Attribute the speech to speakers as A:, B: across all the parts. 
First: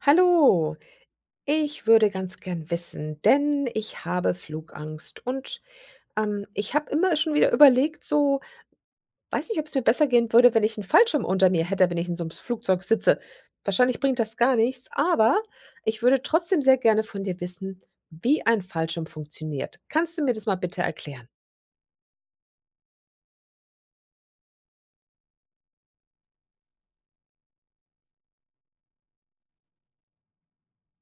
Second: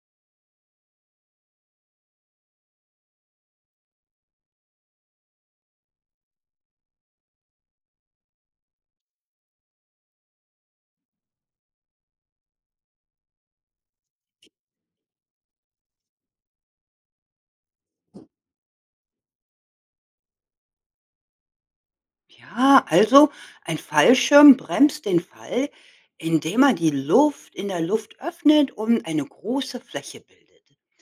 A: Hallo, ich würde ganz gern wissen, denn ich habe Flugangst und, ich habe immer schon wieder überlegt, so weiß nicht, ob es mir besser gehen würde, wenn ich einen Fallschirm unter mir hätte, wenn ich in so einem Flugzeug sitze. Wahrscheinlich bringt das gar nichts, aber ich würde trotzdem sehr gerne von dir wissen, wie ein Fallschirm funktioniert. Kannst du mir das mal bitte erklären?
B: Ja, also ein Fallschirm bremst den Fall, indem er die Luft in der Luft öffnet und eine große Fläche bildet.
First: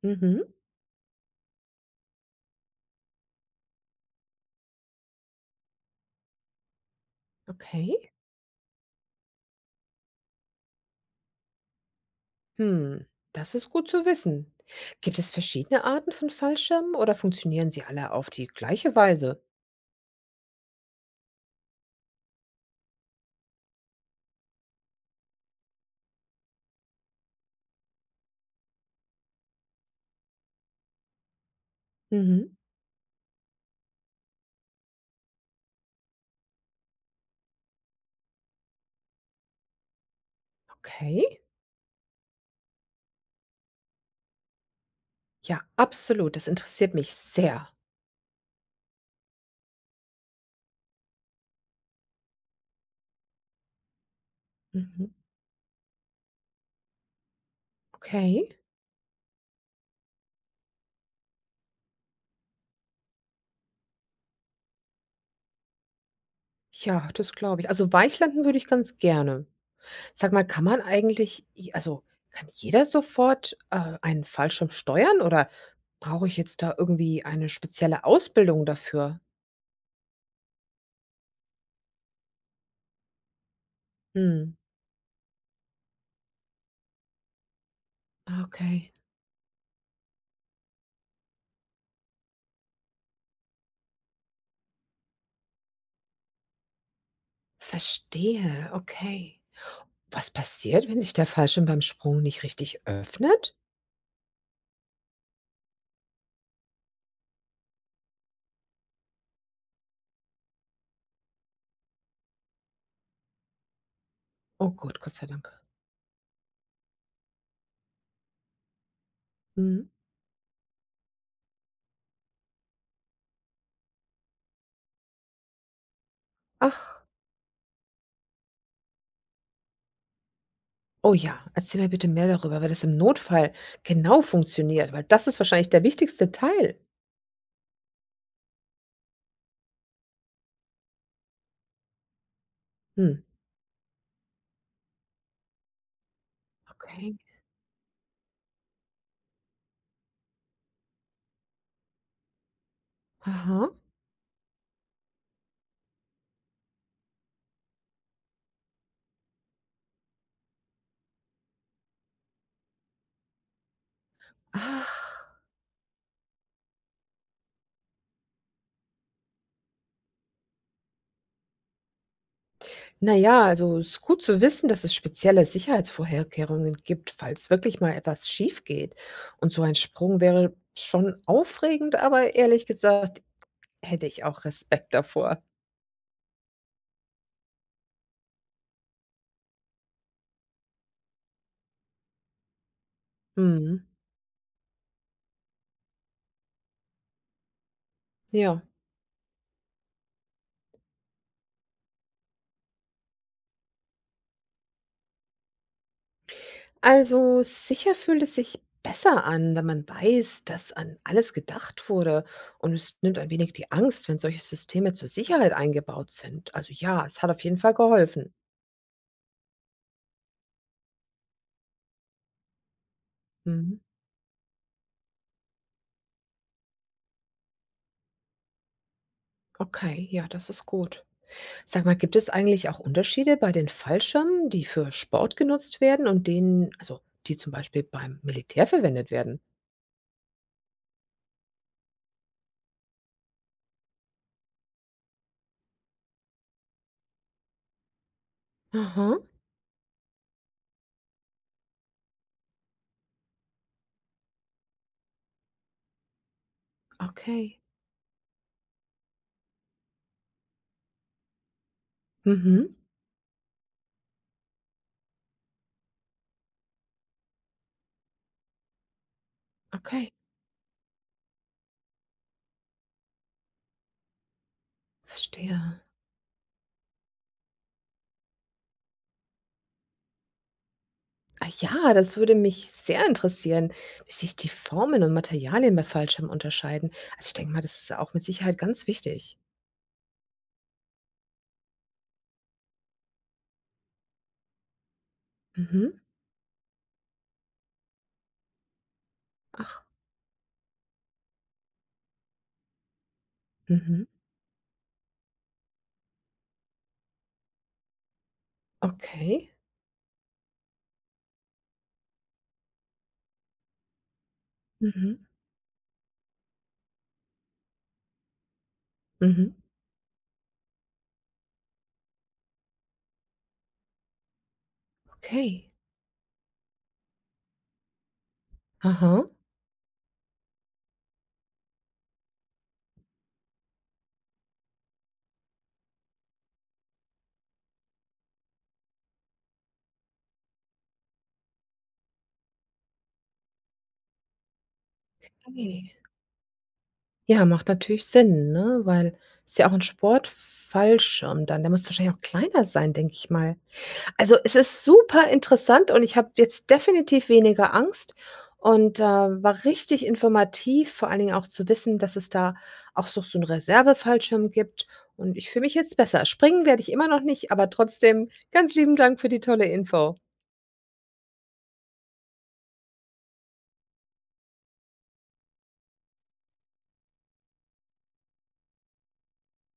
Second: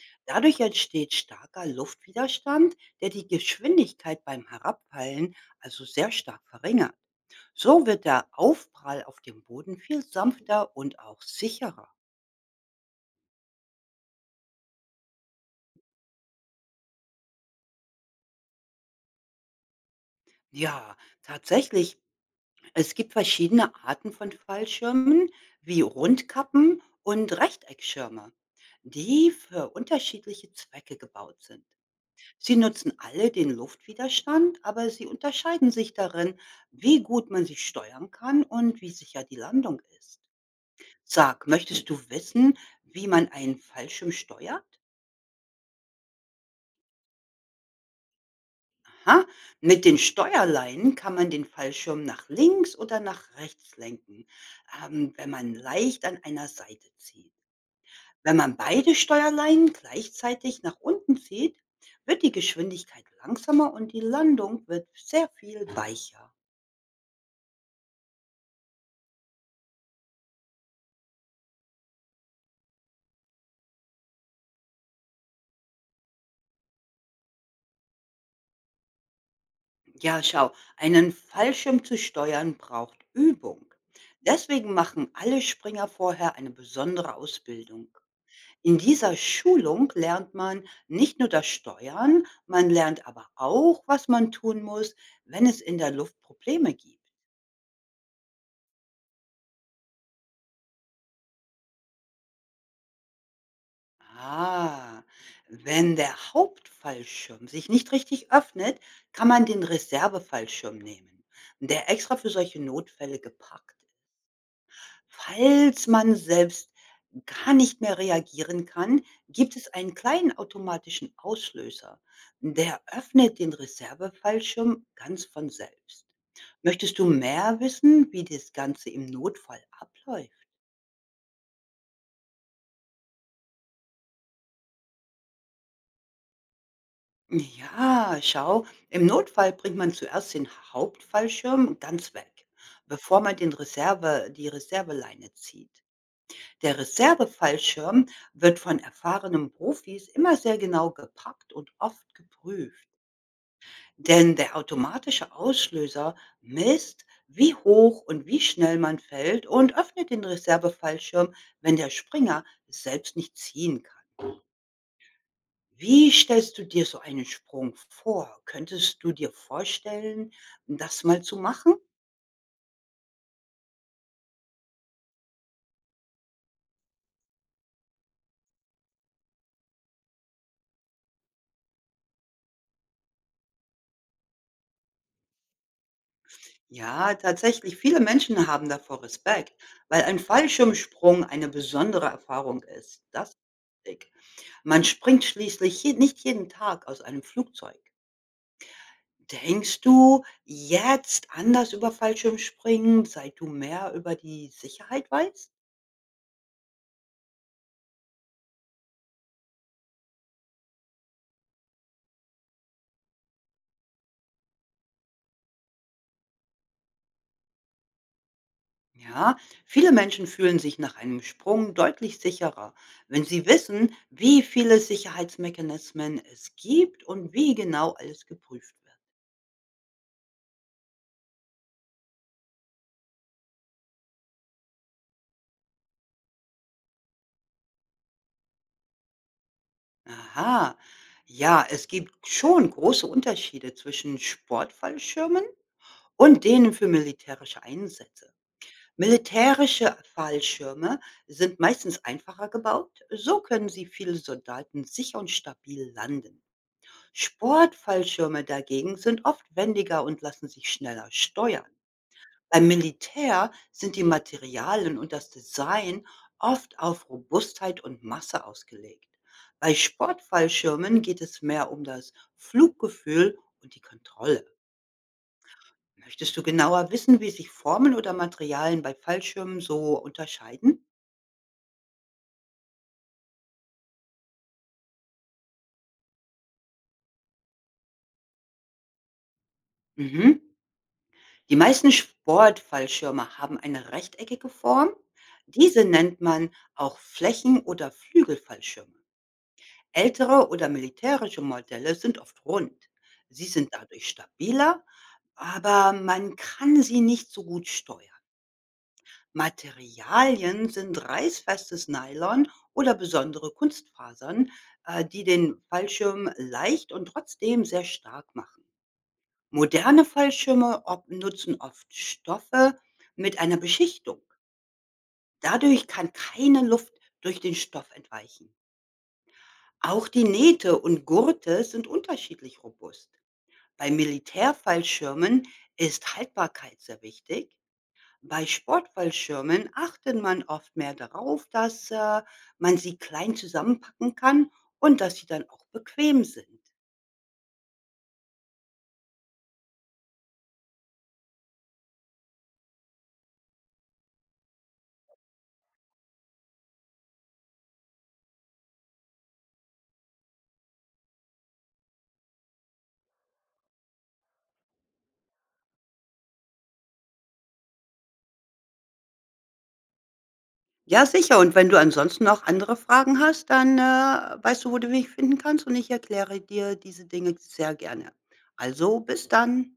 A: Mhm,
B: Dadurch entsteht starker Luftwiderstand, der die Geschwindigkeit beim Herabfallen also sehr stark verringert. So wird
A: okay.
B: der Aufprall auf dem Boden viel sanfter und auch sicherer.
A: Hm, das ist gut zu wissen. Gibt es verschiedene Arten von Fallschirmen oder funktionieren sie alle auf die gleiche Weise?
B: Ja, tatsächlich: Es gibt verschiedene Arten von Fallschirmen, wie Rundkappen und Rechteckschirme, die für unterschiedliche Zwecke gebaut sind.
A: Mhm.
B: Sie nutzen alle den Luftwiderstand, aber sie unterscheiden sich darin, wie gut man sie steuern kann und wie sicher die Landung ist.
A: Okay,
B: Sag, möchtest du wissen, wie man einen Fallschirm steuert?
A: ja, absolut. Das interessiert mich sehr.
B: Aha, mit den Steuerleinen kann man den Fallschirm nach links oder nach rechts lenken,
A: Mhm.
B: wenn man leicht an einer Seite zieht. Wenn
A: Okay.
B: man beide Steuerleinen gleichzeitig nach unten zieht, wird die Geschwindigkeit langsamer und die Landung wird sehr viel weicher.
A: Ja, das glaube ich. Also, Weichlanden würde ich ganz gerne. Sag mal, kann man eigentlich i also, kann jeder sofort, einen Fallschirm steuern oder brauche ich jetzt da irgendwie eine spezielle Ausbildung dafür?
B: Ja, schau, einen Fallschirm zu steuern braucht Übung.
A: Mhm.
B: Deswegen machen alle Springer vorher eine besondere Ausbildung.
A: Ah,
B: In
A: okay.
B: dieser Schulung lernt man nicht nur das Steuern, man lernt aber auch, was man tun muss, wenn es in der Luft Probleme gibt.
A: Verstehe, okay. Was passiert, wenn sich der Fallschirm beim Sprung nicht richtig öffnet?
B: Ah, wenn der Hauptfallschirm sich nicht richtig öffnet, kann man den Reservefallschirm nehmen, der extra für solche Notfälle gepackt ist.
A: Oh gut, Gott sei Dank.
B: Falls man selbst gar nicht mehr reagieren kann, gibt es
A: Mhm.
B: einen kleinen automatischen Auslöser. Der öffnet den Reservefallschirm ganz von selbst. Möchtest
A: Ach.
B: du mehr wissen, wie das Ganze im Notfall abläuft?
A: Oh ja, erzähl mir bitte mehr darüber, weil das im Notfall genau funktioniert, weil das ist wahrscheinlich der wichtigste Teil.
B: Ja, schau, im Notfall bringt man zuerst den Hauptfallschirm ganz weg,
A: Hm.
B: bevor man den die Reserveleine zieht. Der
A: Okay.
B: Reservefallschirm wird von erfahrenen Profis immer sehr genau gepackt und oft geprüft,
A: Aha.
B: denn der automatische Auslöser misst, wie hoch und wie schnell man fällt und öffnet den Reservefallschirm, wenn der Springer es selbst nicht ziehen kann.
A: Ach.
B: Wie stellst du dir so einen Sprung vor? Könntest du dir vorstellen, das mal zu machen?
A: Na ja, also es ist gut zu wissen, dass es spezielle Sicherheitsvorkehrungen gibt, falls wirklich mal etwas schief geht. Und so ein Sprung wäre schon aufregend, aber ehrlich gesagt hätte ich auch Respekt davor.
B: Ja, tatsächlich, viele Menschen haben davor Respekt, weil ein Fallschirmsprung eine besondere Erfahrung ist. Das ist
A: Mhm.
B: richtig. Man springt schließlich je nicht jeden Tag aus einem Flugzeug.
A: Ja.
B: Denkst du jetzt anders über Fallschirmspringen, seit du mehr über die Sicherheit weißt?
A: Also, sicher fühlt es sich besser an, wenn man weiß, dass an alles gedacht wurde. Und es nimmt ein wenig die Angst, wenn solche Systeme zur Sicherheit eingebaut sind. Also ja, es hat auf jeden Fall geholfen.
B: Ja, viele Menschen fühlen sich nach einem Sprung deutlich sicherer, wenn sie
A: Mhm.
B: wissen, wie viele Sicherheitsmechanismen es gibt und wie genau alles geprüft wird.
A: Okay, ja, das ist gut. Sag mal, gibt es eigentlich auch Unterschiede bei den Fallschirmen, die für Sport genutzt werden und denen, also die zum Beispiel beim Militär verwendet werden?
B: Aha, ja, es gibt schon große Unterschiede zwischen Sportfallschirmen und denen für militärische Einsätze.
A: Aha,
B: Militärische Fallschirme sind meistens einfacher gebaut, so können sie viele Soldaten sicher und stabil landen.
A: okay.
B: Sportfallschirme dagegen sind oft wendiger und lassen sich schneller steuern. Beim
A: Mhm.
B: Militär sind die Materialien und das Design oft auf Robustheit und Masse ausgelegt. Bei
A: Okay,
B: Sportfallschirmen geht es mehr um das Fluggefühl und die Kontrolle.
A: verstehe.
B: Möchtest du genauer wissen, wie sich Formen oder Materialien bei Fallschirmen so unterscheiden?
A: Ah ja, das würde mich sehr interessieren, wie sich die Formen und Materialien bei Fallschirmen unterscheiden. Also, ich denke mal, das ist ja auch mit Sicherheit ganz wichtig.
B: Mhm. Die meisten Sportfallschirme haben eine rechteckige Form. Diese
A: Mhm.
B: nennt man auch Flächen- oder Flügelfallschirme.
A: Ach,
B: Ältere oder militärische Modelle sind oft rund. Sie sind
A: mhm.
B: dadurch stabiler, aber man kann sie nicht so gut steuern.
A: Okay.
B: Materialien sind reißfestes Nylon oder besondere Kunstfasern, die
A: Mhm.
B: den Fallschirm leicht und trotzdem sehr stark machen.
A: Mhm.
B: Moderne Fallschirme op nutzen oft Stoffe mit einer Beschichtung.
A: Okay.
B: Dadurch kann keine Luft durch den Stoff entweichen.
A: Aha.
B: Auch die Nähte und Gurte sind unterschiedlich robust. Bei Militärfallschirmen ist Haltbarkeit sehr wichtig. Bei Sportfallschirmen achtet man oft mehr darauf, dass man sie klein zusammenpacken kann und dass sie dann auch
A: Okay.
B: bequem sind.
A: Ja, macht natürlich Sinn, ne? Weil es ist ja auch ein Sportfallschirm dann. Der muss wahrscheinlich auch kleiner sein, denke ich mal. Also, es ist super interessant und ich habe jetzt definitiv weniger Angst und, war richtig informativ, vor allen Dingen auch zu wissen, dass es da auch so 'n Reservefallschirm gibt und ich fühle mich jetzt besser. Springen werde ich immer noch nicht, aber trotzdem ganz lieben Dank für die tolle Info.
B: Ja, sicher. Und wenn du ansonsten noch andere Fragen hast, dann, weißt du, wo du mich finden kannst und ich erkläre dir diese Dinge sehr gerne. Also, bis dann.